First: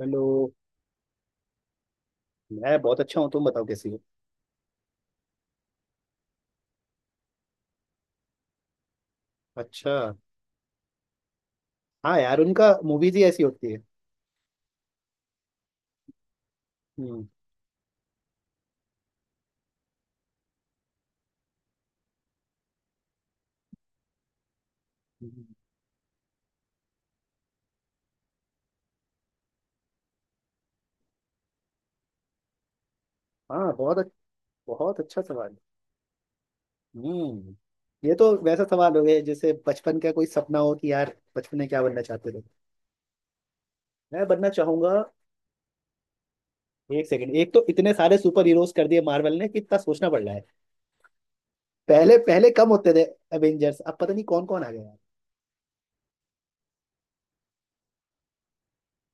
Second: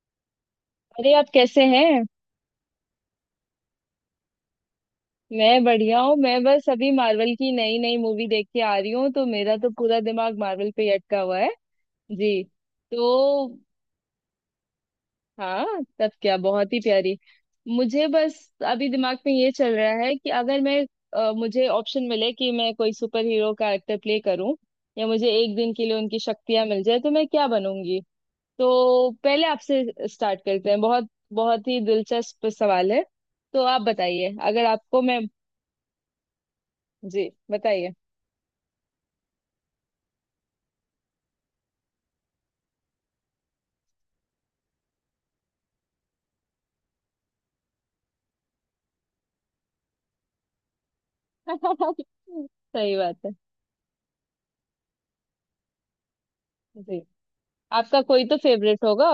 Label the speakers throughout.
Speaker 1: Hello.
Speaker 2: अरे आप कैसे हैं।
Speaker 1: मैं बहुत अच्छा हूँ। तुम बताओ कैसी हो।
Speaker 2: मैं बढ़िया हूँ। मैं बस अभी मार्वल की नई नई मूवी देख के आ रही हूँ, तो मेरा तो
Speaker 1: अच्छा।
Speaker 2: पूरा दिमाग मार्वल पे ही अटका हुआ है।
Speaker 1: हाँ यार,
Speaker 2: जी।
Speaker 1: उनका मूवीज ही ऐसी
Speaker 2: तो
Speaker 1: होती है।
Speaker 2: हाँ, तब क्या बहुत ही प्यारी।
Speaker 1: हम्म।
Speaker 2: मुझे बस अभी दिमाग में ये चल रहा है कि अगर मैं मुझे ऑप्शन मिले कि मैं कोई सुपर हीरो कैरेक्टर प्ले करूं या मुझे
Speaker 1: हम्म।
Speaker 2: एक दिन के लिए उनकी शक्तियां मिल जाए, तो मैं क्या बनूंगी। तो पहले आपसे स्टार्ट करते हैं, बहुत बहुत ही दिलचस्प सवाल है। तो
Speaker 1: हाँ,
Speaker 2: आप बताइए, अगर
Speaker 1: बहुत
Speaker 2: आपको मैं,
Speaker 1: अच्छा सवाल।
Speaker 2: जी
Speaker 1: हम्म।
Speaker 2: बताइए।
Speaker 1: ये तो वैसा सवाल हो गया जैसे बचपन का कोई सपना हो कि यार, बचपन में क्या बनना चाहते थे। मैं बनना चाहूंगा। एक सेकंड। एक तो इतने सारे सुपर हीरोज कर दिए मार्वल ने कि इतना सोचना पड़ रहा है। पहले पहले कम होते
Speaker 2: सही
Speaker 1: थे।
Speaker 2: बात है।
Speaker 1: एवेंजर्स, अब पता नहीं कौन कौन आ गया यार।
Speaker 2: जी, आपका कोई तो फेवरेट होगा।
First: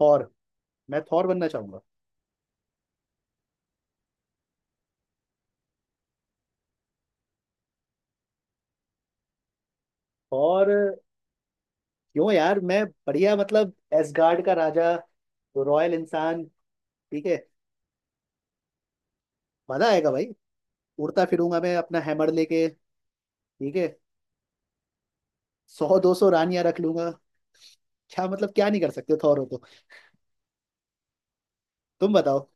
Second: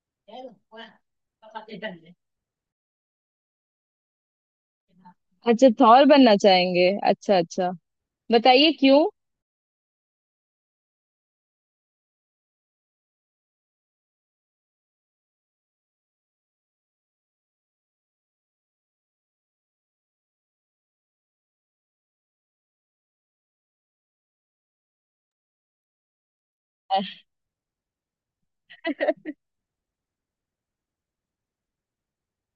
Speaker 1: थॉर। मैं थॉर बनना चाहूंगा।
Speaker 2: अच्छा, थॉर बनना चाहेंगे, अच्छा अच्छा। बताइए क्यों।
Speaker 1: और क्यों यार, मैं बढ़िया मतलब एसगार्ड का राजा, रॉयल इंसान। ठीक है, मजा आएगा भाई। उड़ता फिरूंगा मैं अपना हैमर लेके। ठीक है, सौ दो सौ रानियां रख
Speaker 2: अह,
Speaker 1: लूंगा। क्या मतलब, क्या नहीं कर सकते थॉर हो तो। तुम बताओ।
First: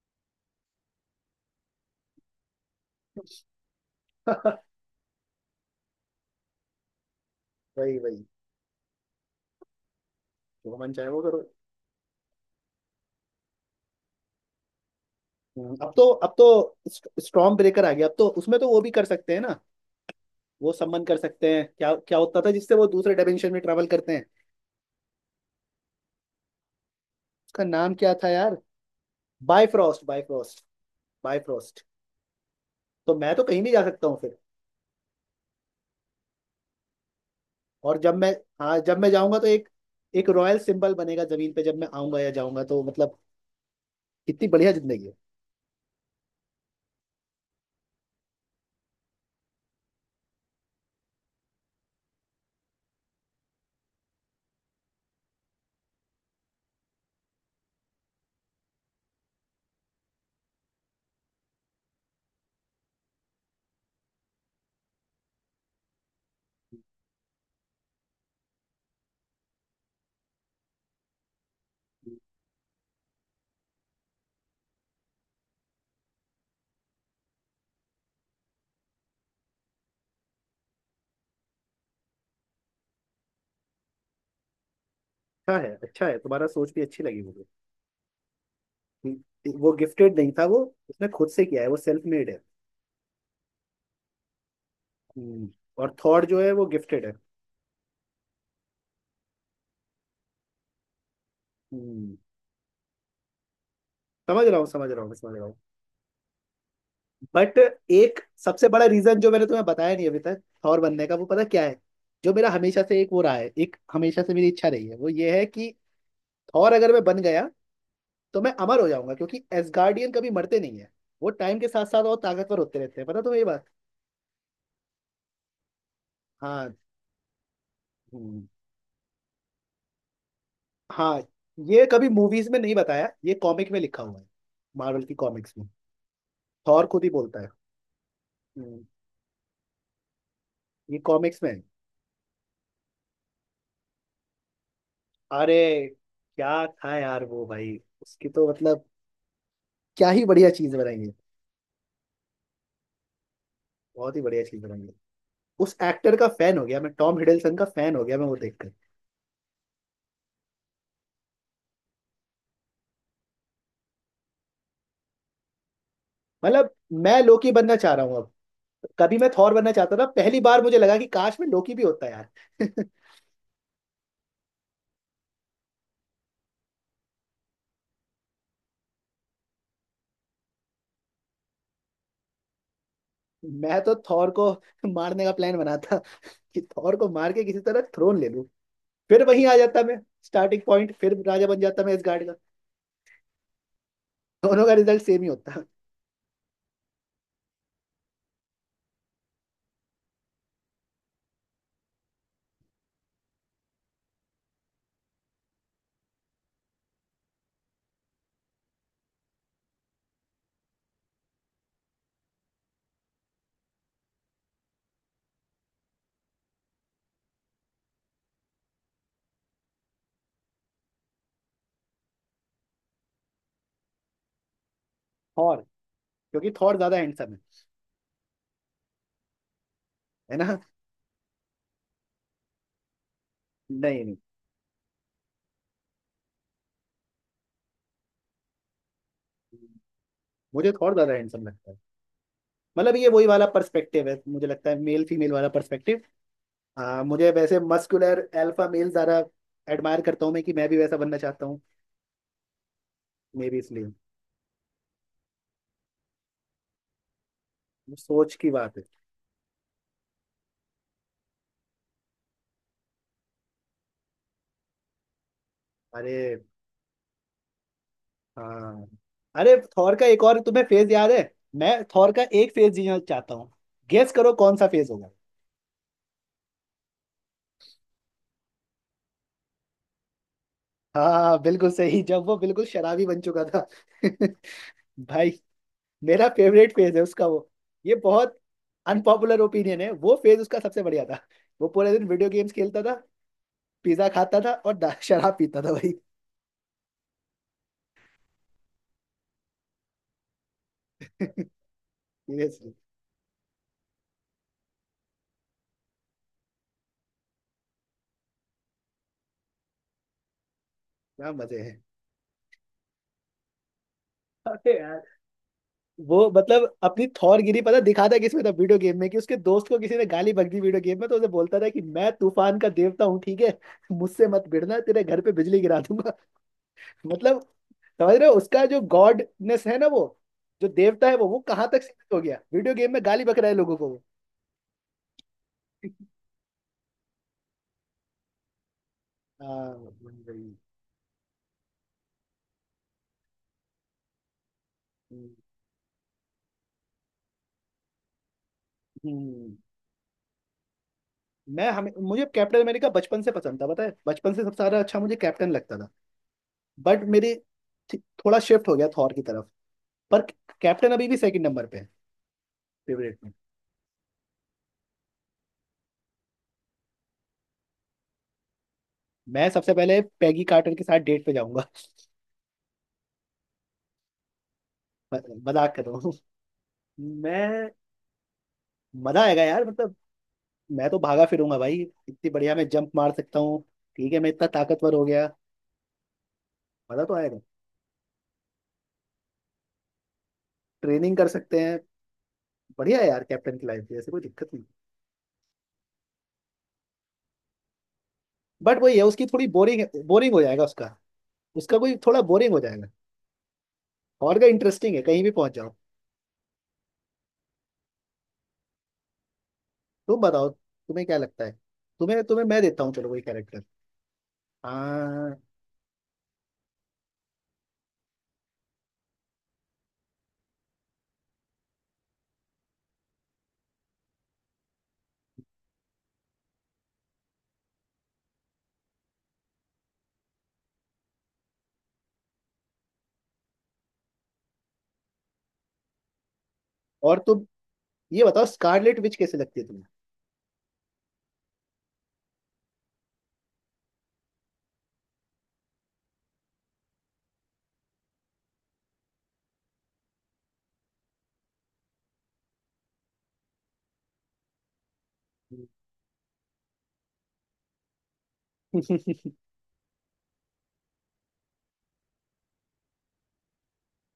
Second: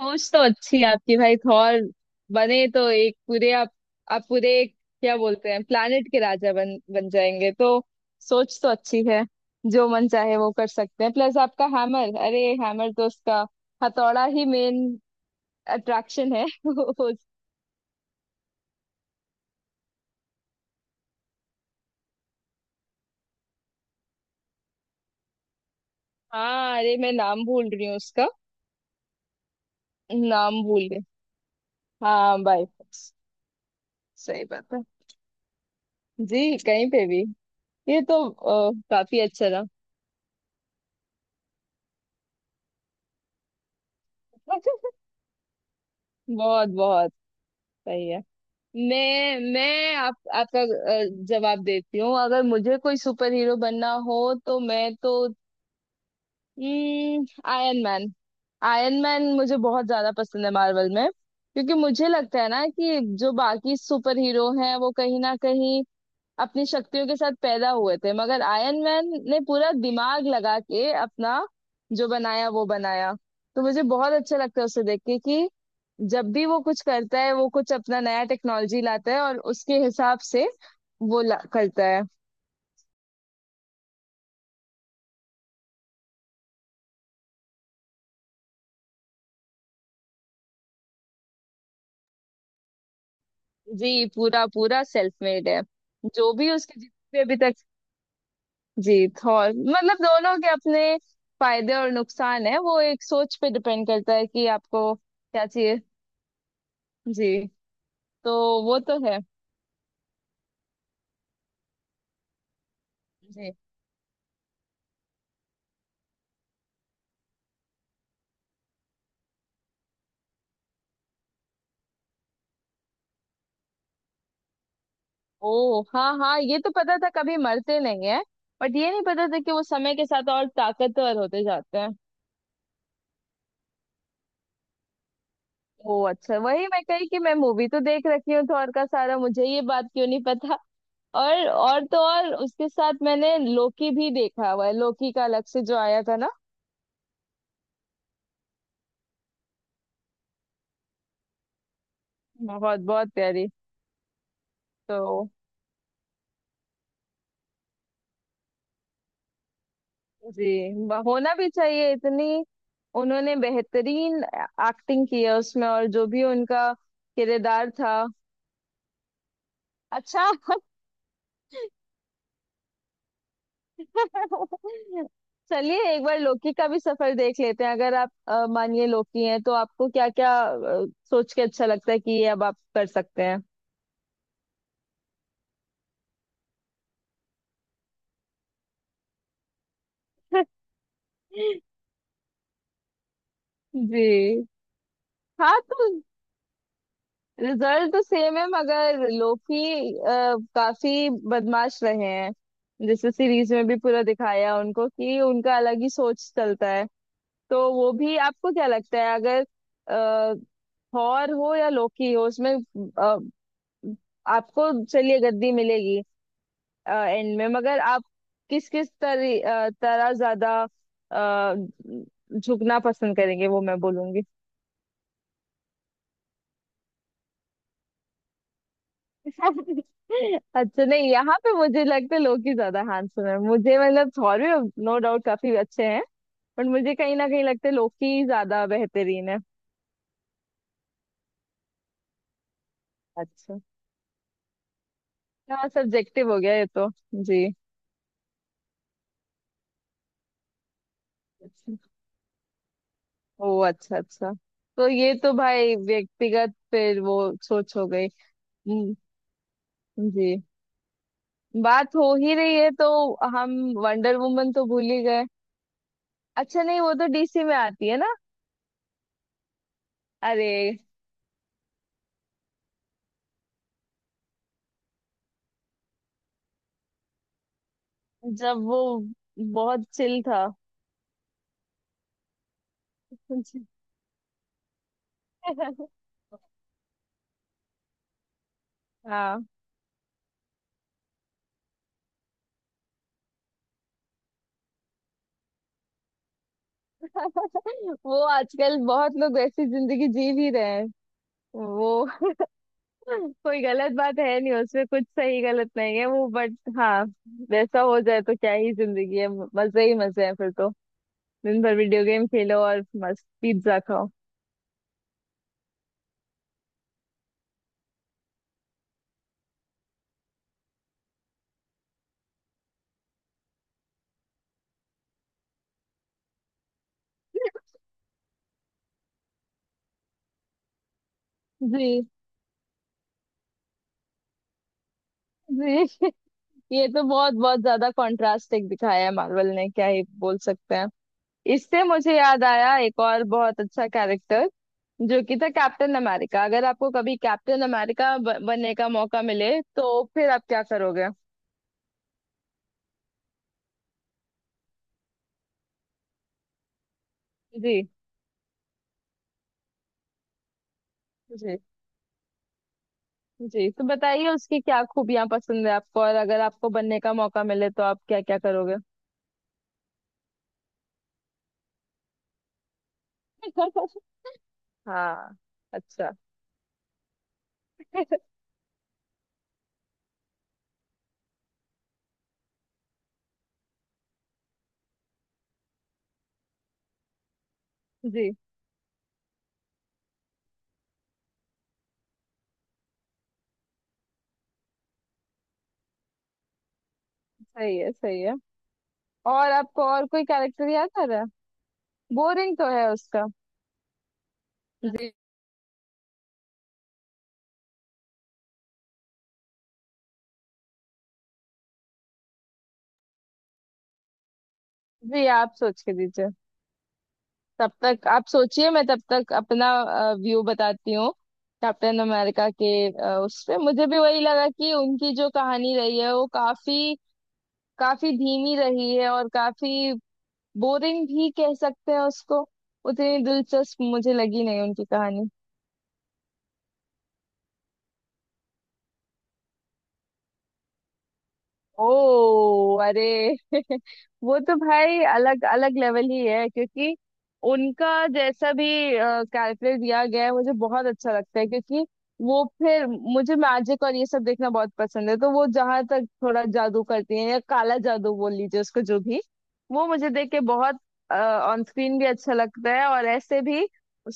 Speaker 2: सोच तो अच्छी है आपकी, भाई। थॉर बने तो एक पूरे आप पूरे एक क्या बोलते हैं, प्लानिट के राजा बन बन जाएंगे तो।
Speaker 1: वही वही।
Speaker 2: सोच तो अच्छी है। जो मन चाहे वो कर
Speaker 1: जो मन
Speaker 2: सकते
Speaker 1: चाहे
Speaker 2: हैं,
Speaker 1: वो
Speaker 2: प्लस
Speaker 1: करो।
Speaker 2: आपका हैमर, अरे हैमर तो उसका हथौड़ा ही मेन
Speaker 1: अब तो
Speaker 2: अट्रैक्शन
Speaker 1: अब
Speaker 2: है।
Speaker 1: तो स्टॉर्म ब्रेकर आ गया, अब तो उसमें तो वो भी कर सकते हैं ना। वो सम्मन कर सकते हैं क्या क्या होता था जिससे वो दूसरे डायमेंशन में ट्रेवल करते हैं।
Speaker 2: हाँ अरे, मैं नाम
Speaker 1: उसका
Speaker 2: भूल रही
Speaker 1: नाम
Speaker 2: हूँ
Speaker 1: क्या
Speaker 2: उसका।
Speaker 1: था यार? बायफ्रॉस्ट,
Speaker 2: नाम
Speaker 1: बायफ्रॉस्ट,
Speaker 2: भूल गई।
Speaker 1: बायफ्रॉस्ट।
Speaker 2: हाँ, बाय फोर्स।
Speaker 1: तो मैं तो कहीं भी जा सकता हूँ फिर।
Speaker 2: सही बात है। जी, कहीं पे भी।
Speaker 1: और
Speaker 2: ये
Speaker 1: जब
Speaker 2: तो
Speaker 1: मैं हाँ, जब मैं
Speaker 2: काफी
Speaker 1: जाऊंगा तो
Speaker 2: अच्छा रहा।
Speaker 1: एक एक रॉयल सिंबल बनेगा जमीन पे, जब मैं आऊंगा या जाऊंगा तो मतलब कितनी बढ़िया जिंदगी है।
Speaker 2: बहुत बहुत। सही है। मैं आप आपका जवाब देती हूँ। अगर मुझे कोई सुपर हीरो बनना हो, तो मैं तो आयरन मैन। आयरन मैन मुझे बहुत ज्यादा पसंद है मार्वल में, क्योंकि मुझे लगता है ना कि जो बाकी सुपर हीरो हैं वो कहीं ना कहीं अपनी शक्तियों के साथ पैदा हुए थे, मगर आयरन मैन ने पूरा दिमाग लगा के अपना जो बनाया वो बनाया। तो मुझे बहुत अच्छा लगता है उसे देख के कि जब भी वो कुछ करता है, वो कुछ अपना नया टेक्नोलॉजी लाता है और उसके हिसाब से वो करता है।
Speaker 1: अच्छा है, अच्छा है, तुम्हारा सोच भी अच्छी लगी मुझे, कि वो गिफ्टेड नहीं था, वो उसने खुद से किया है, वो सेल्फ मेड है।
Speaker 2: जी, पूरा पूरा सेल्फ
Speaker 1: हम्म।
Speaker 2: मेड है।
Speaker 1: और थॉट
Speaker 2: जो
Speaker 1: जो है
Speaker 2: भी
Speaker 1: वो
Speaker 2: उसके
Speaker 1: गिफ्टेड है।
Speaker 2: जितने अभी तक, जी थॉर मतलब दोनों के अपने फायदे और
Speaker 1: हम्म।
Speaker 2: नुकसान है। वो एक सोच पे डिपेंड करता है
Speaker 1: समझ
Speaker 2: कि
Speaker 1: रहा हूँ, समझ
Speaker 2: आपको
Speaker 1: रहा हूँ, समझ रहा
Speaker 2: क्या
Speaker 1: हूँ।
Speaker 2: चाहिए। जी।
Speaker 1: बट एक
Speaker 2: तो
Speaker 1: सबसे
Speaker 2: वो
Speaker 1: बड़ा
Speaker 2: तो है।
Speaker 1: रीजन जो मैंने तुम्हें बताया नहीं अभी तक थॉर बनने का, वो पता क्या है? जो मेरा हमेशा से एक वो रहा है,
Speaker 2: जी।
Speaker 1: एक हमेशा से मेरी इच्छा रही है, वो ये है कि थॉर अगर मैं बन गया तो मैं अमर हो जाऊंगा, क्योंकि एसगार्डियन कभी मरते नहीं है। वो टाइम के साथ साथ और ताकतवर होते रहते हैं, पता तुम्हें ये बात?
Speaker 2: ओ हाँ हाँ, ये तो
Speaker 1: हाँ।
Speaker 2: पता था कभी मरते नहीं है।
Speaker 1: हम्म।
Speaker 2: बट ये नहीं पता था कि वो समय के साथ और ताकतवर
Speaker 1: हाँ,
Speaker 2: होते जाते
Speaker 1: ये
Speaker 2: हैं।
Speaker 1: कभी मूवीज में नहीं बताया, ये कॉमिक में लिखा हुआ है, मार्वल की कॉमिक्स में।
Speaker 2: ओ अच्छा, वही मैं
Speaker 1: थॉर खुद
Speaker 2: कही
Speaker 1: ही
Speaker 2: कि मैं
Speaker 1: बोलता है।
Speaker 2: मूवी तो देख रखी हूँ थॉर
Speaker 1: हम्म।
Speaker 2: का सारा, मुझे ये बात क्यों नहीं पता।
Speaker 1: ये कॉमिक्स में है।
Speaker 2: और तो और, उसके साथ मैंने लोकी भी देखा हुआ है, लोकी का अलग
Speaker 1: अरे,
Speaker 2: से जो आया था ना।
Speaker 1: क्या था यार वो भाई। उसकी तो मतलब क्या ही बढ़िया चीज बनाई है।
Speaker 2: बहुत बहुत प्यारी।
Speaker 1: बहुत ही बढ़िया चीज बनाई है।
Speaker 2: तो
Speaker 1: उस एक्टर का फैन हो गया मैं, टॉम हिडलसन का फैन हो गया मैं वो देखकर।
Speaker 2: जी, होना भी चाहिए, इतनी उन्होंने बेहतरीन एक्टिंग की है उसमें, और जो भी उनका
Speaker 1: मतलब मैं लोकी
Speaker 2: किरदार
Speaker 1: बनना चाह
Speaker 2: था।
Speaker 1: रहा हूँ अब। कभी मैं थॉर बनना चाहता था,
Speaker 2: अच्छा।
Speaker 1: पहली बार मुझे लगा कि काश मैं लोकी भी होता यार।
Speaker 2: चलिए एक बार लोकी का भी सफर देख लेते हैं। अगर आप मानिए लोकी हैं, तो आपको क्या क्या सोच के अच्छा लगता है कि ये अब आप कर सकते हैं।
Speaker 1: मैं तो थॉर को मारने का प्लान बनाता, कि थॉर को मार के किसी तरह थ्रोन ले लूं। फिर वहीं आ जाता मैं, स्टार्टिंग पॉइंट, फिर राजा बन जाता मैं इस गार्ड का।
Speaker 2: जी।
Speaker 1: दोनों का रिजल्ट सेम ही होता
Speaker 2: हाँ
Speaker 1: है।
Speaker 2: तो, रिजल्ट तो सेम है मगर लोकी काफी बदमाश रहे हैं। जैसे सीरीज में भी पूरा दिखाया उनको कि उनका अलग ही सोच चलता है। तो वो भी, आपको क्या लगता है, अगर अ, थॉर हो या लोकी हो, उसमें आपको चलिए गद्दी मिलेगी एंड में, मगर आप किस किस तरह ज्यादा अ, झुकना पसंद करेंगे वो मैं बोलूंगी।
Speaker 1: थॉर, क्योंकि थॉर ज्यादा हैंडसम है। है ना?
Speaker 2: अच्छा नहीं, यहाँ पे मुझे लगता है लोग ही ज्यादा हैंडसम है मुझे,
Speaker 1: नहीं
Speaker 2: मतलब
Speaker 1: नहीं,
Speaker 2: थॉर भी नो डाउट काफी अच्छे हैं, बट मुझे कहीं ना कहीं लगता है लोग ही ज्यादा बेहतरीन है।
Speaker 1: मुझे थॉर ज्यादा हैंडसम लगता है। मतलब ये वही वाला
Speaker 2: अच्छा,
Speaker 1: पर्सपेक्टिव है, मुझे लगता है, मेल फीमेल वाला
Speaker 2: हाँ
Speaker 1: पर्सपेक्टिव।
Speaker 2: सब्जेक्टिव हो गया ये तो।
Speaker 1: मुझे
Speaker 2: जी।
Speaker 1: वैसे मस्कुलर अल्फा मेल ज्यादा एडमायर करता हूँ मैं, कि मैं भी वैसा बनना चाहता हूँ
Speaker 2: अच्छा।
Speaker 1: मे भी,
Speaker 2: ओ
Speaker 1: इसलिए।
Speaker 2: अच्छा अच्छा, तो ये तो भाई व्यक्तिगत फिर वो सोच हो गई।
Speaker 1: सोच की बात है।
Speaker 2: हम्म। जी। बात हो ही रही है तो, हम वंडर वुमन तो भूल ही गए।
Speaker 1: अरे
Speaker 2: अच्छा नहीं, वो तो डीसी में आती है ना।
Speaker 1: हाँ। अरे, थॉर का एक और
Speaker 2: अरे,
Speaker 1: तुम्हें फेज याद है? मैं थॉर का एक फेज जीना चाहता हूँ। गेस करो कौन सा फेज होगा।
Speaker 2: जब वो बहुत चिल था।
Speaker 1: हाँ बिल्कुल सही, जब वो बिल्कुल शराबी बन चुका था। भाई, मेरा फेवरेट फेज है उसका वो। ये बहुत अनपॉपुलर
Speaker 2: हाँ।
Speaker 1: ओपिनियन है, वो फेज उसका सबसे बढ़िया था। वो पूरे दिन वीडियो गेम्स खेलता था, पिज्जा खाता था और शराब पीता था भाई।
Speaker 2: वो आजकल बहुत लोग ऐसी जिंदगी जी भी रहे हैं। वो
Speaker 1: सीरियसली,
Speaker 2: कोई गलत बात है नहीं उसमें, कुछ सही गलत नहीं है वो, बट हाँ, वैसा हो जाए तो क्या ही जिंदगी है, मजे ही मजे हैं फिर तो।
Speaker 1: क्या मजे
Speaker 2: दिन भर
Speaker 1: हैं।
Speaker 2: वीडियो गेम खेलो और मस्त पिज्जा खाओ।
Speaker 1: अरे यार, वो मतलब अपनी थौरगिरी पता दिखाता किसमें था, वीडियो गेम में। कि उसके दोस्त को किसी ने गाली बक दी वीडियो गेम में तो उसे बोलता था कि मैं तूफान का देवता हूँ, ठीक है, मुझसे मत भिड़ना, तेरे घर पे बिजली गिरा दूंगा। मतलब समझ रहे हो, उसका जो गॉडनेस है ना, वो जो देवता है वो कहाँ तक
Speaker 2: जी।
Speaker 1: सीमित हो गया, वीडियो गेम में गाली बक रहा है लोगों को वो।
Speaker 2: जी, ये तो बहुत बहुत ज्यादा कॉन्ट्रास्टिंग दिखाया है मार्वल ने,
Speaker 1: हाँ,
Speaker 2: क्या ही बोल
Speaker 1: वही।
Speaker 2: सकते हैं। इससे मुझे याद आया एक और बहुत अच्छा कैरेक्टर, जो
Speaker 1: हम्म।
Speaker 2: कि था कैप्टन अमेरिका। अगर आपको कभी कैप्टन अमेरिका बनने का मौका मिले,
Speaker 1: हम्म।
Speaker 2: तो फिर आप क्या करोगे।
Speaker 1: मैं हमें मुझे कैप्टन अमेरिका बचपन से पसंद था, पता है, बचपन से सबसे ज्यादा अच्छा मुझे कैप्टन लगता था। बट मेरी
Speaker 2: जी।
Speaker 1: थी- थोड़ा शिफ्ट हो गया थॉर की तरफ। पर कैप्टन अभी भी सेकंड
Speaker 2: जी।
Speaker 1: नंबर पे है, फेवरेट में।
Speaker 2: जी तो बताइए, उसकी क्या खूबियां पसंद है आपको, और अगर आपको बनने का मौका मिले तो आप क्या क्या करोगे।
Speaker 1: मैं सबसे पहले पैगी कार्टर के साथ डेट पे जाऊंगा।
Speaker 2: हाँ।
Speaker 1: म- मजाक कर रहा हूँ।
Speaker 2: अच्छा।
Speaker 1: मैं मजा आएगा यार, मतलब मैं तो भागा फिरूंगा भाई। इतनी बढ़िया मैं जंप मार सकता हूँ, ठीक है, मैं इतना ताकतवर हो गया, मजा तो आएगा।
Speaker 2: जी।
Speaker 1: ट्रेनिंग कर सकते हैं। बढ़िया है यार, कैप्टन की लाइफ भी ऐसे कोई दिक्कत नहीं।
Speaker 2: सही है सही है।
Speaker 1: बट वही है, उसकी थोड़ी
Speaker 2: और आपको
Speaker 1: बोरिंग
Speaker 2: और कोई
Speaker 1: बोरिंग हो जाएगा
Speaker 2: कैरेक्टर याद
Speaker 1: उसका।
Speaker 2: आ रहा है।
Speaker 1: उसका कोई थोड़ा बोरिंग
Speaker 2: बोरिंग
Speaker 1: हो
Speaker 2: तो
Speaker 1: जाएगा।
Speaker 2: है उसका।
Speaker 1: और का इंटरेस्टिंग है,
Speaker 2: जी।
Speaker 1: कहीं भी पहुंच जाओ। तुम बताओ, तुम्हें क्या लगता है। तुम्हें तुम्हें मैं देता हूँ, चलो कोई कैरेक्टर।
Speaker 2: जी
Speaker 1: हाँ।
Speaker 2: आप सोच के दीजिए, तब तक आप सोचिए, मैं तब तक अपना व्यू बताती हूँ। कैप्टन अमेरिका के उस पे मुझे भी वही लगा कि उनकी जो कहानी रही है वो काफी काफी धीमी रही है, और काफी बोरिंग भी कह सकते हैं उसको, उतनी दिलचस्प मुझे लगी नहीं उनकी कहानी।
Speaker 1: और तुम ये बताओ, स्कारलेट विच कैसे लगती है तुम्हें?
Speaker 2: ओ, अरे। वो तो भाई अलग अलग लेवल ही है, क्योंकि उनका जैसा भी कैरेक्टर दिया गया है मुझे बहुत अच्छा लगता है, क्योंकि वो फिर, मुझे मैजिक और ये सब देखना बहुत पसंद है, तो वो जहां तक थोड़ा जादू करती है या काला जादू बोल लीजिए उसको, जो भी, वो मुझे देख के बहुत, ऑन स्क्रीन भी अच्छा लगता है। और ऐसे भी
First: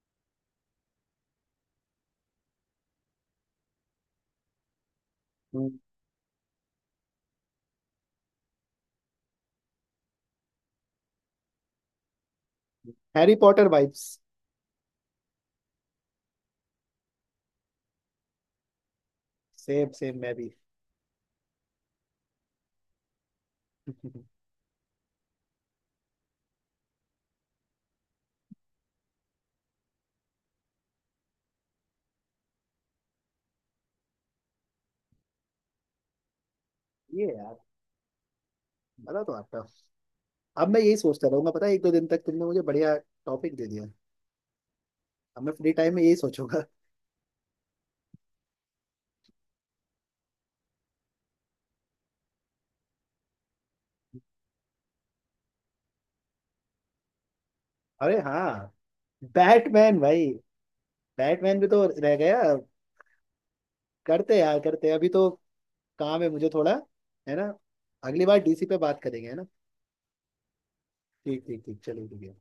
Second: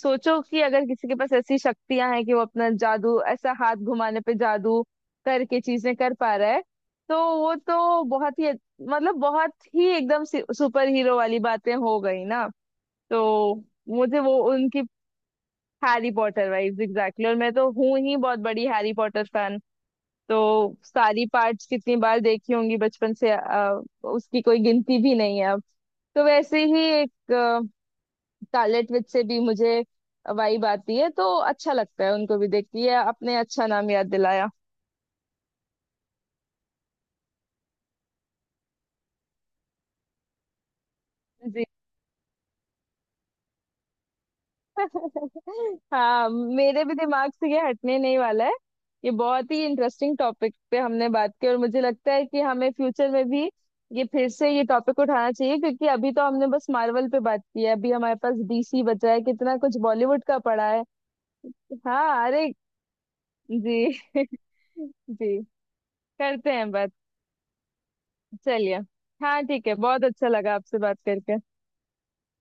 Speaker 2: सोचो कि अगर किसी के पास ऐसी शक्तियां हैं कि वो अपना जादू ऐसा हाथ घुमाने पे जादू करके चीजें कर पा रहा है, तो वो तो बहुत ही, मतलब बहुत ही एकदम सुपर हीरो वाली बातें हो गई ना। तो
Speaker 1: हैरी पॉटर वाइब्स।
Speaker 2: मुझे वो उनकी, हैरी पॉटर वाइब्स एग्जैक्टली, और मैं तो हूँ ही बहुत बड़ी Harry Potter fan.
Speaker 1: Same same, मैं भी।
Speaker 2: तो सारी पार्ट्स कितनी बार देखी होंगी बचपन से उसकी कोई गिनती भी नहीं है अब। तो वैसे ही एक स्कारलेट विच से भी मुझे वाइब आती है, तो अच्छा लगता है उनको भी देख के, ये आपने अच्छा नाम याद दिलाया।
Speaker 1: ये यार, मजा तो आता है। अब मैं यही सोचता रहूंगा,
Speaker 2: जी।
Speaker 1: पता है, एक दो दिन तक, तुमने मुझे बढ़िया टॉपिक दे दिया। अब मैं फ्री टाइम में यही
Speaker 2: हाँ,
Speaker 1: सोचूंगा।
Speaker 2: मेरे भी दिमाग से ये हटने नहीं वाला है। ये बहुत ही इंटरेस्टिंग टॉपिक पे हमने बात की, और मुझे लगता है कि हमें फ्यूचर में भी ये फिर से, ये टॉपिक उठाना चाहिए, क्योंकि अभी तो हमने बस मार्वल पे बात की है, अभी हमारे
Speaker 1: अरे
Speaker 2: पास
Speaker 1: हाँ,
Speaker 2: डीसी बचा है, कितना कुछ
Speaker 1: बैटमैन
Speaker 2: बॉलीवुड
Speaker 1: भाई,
Speaker 2: का पड़ा है।
Speaker 1: बैटमैन भी तो रह
Speaker 2: हाँ
Speaker 1: गया।
Speaker 2: अरे। जी।
Speaker 1: करते हैं यार, करते हैं, अभी तो
Speaker 2: जी,
Speaker 1: काम है मुझे
Speaker 2: करते हैं
Speaker 1: थोड़ा,
Speaker 2: बात।
Speaker 1: है ना? अगली बार डीसी पे
Speaker 2: चलिए।
Speaker 1: बात करेंगे, है
Speaker 2: हाँ
Speaker 1: ना?
Speaker 2: ठीक है, बहुत अच्छा लगा आपसे बात
Speaker 1: ठीक,
Speaker 2: करके।
Speaker 1: ठीक, ठीक, चलो ठीक है।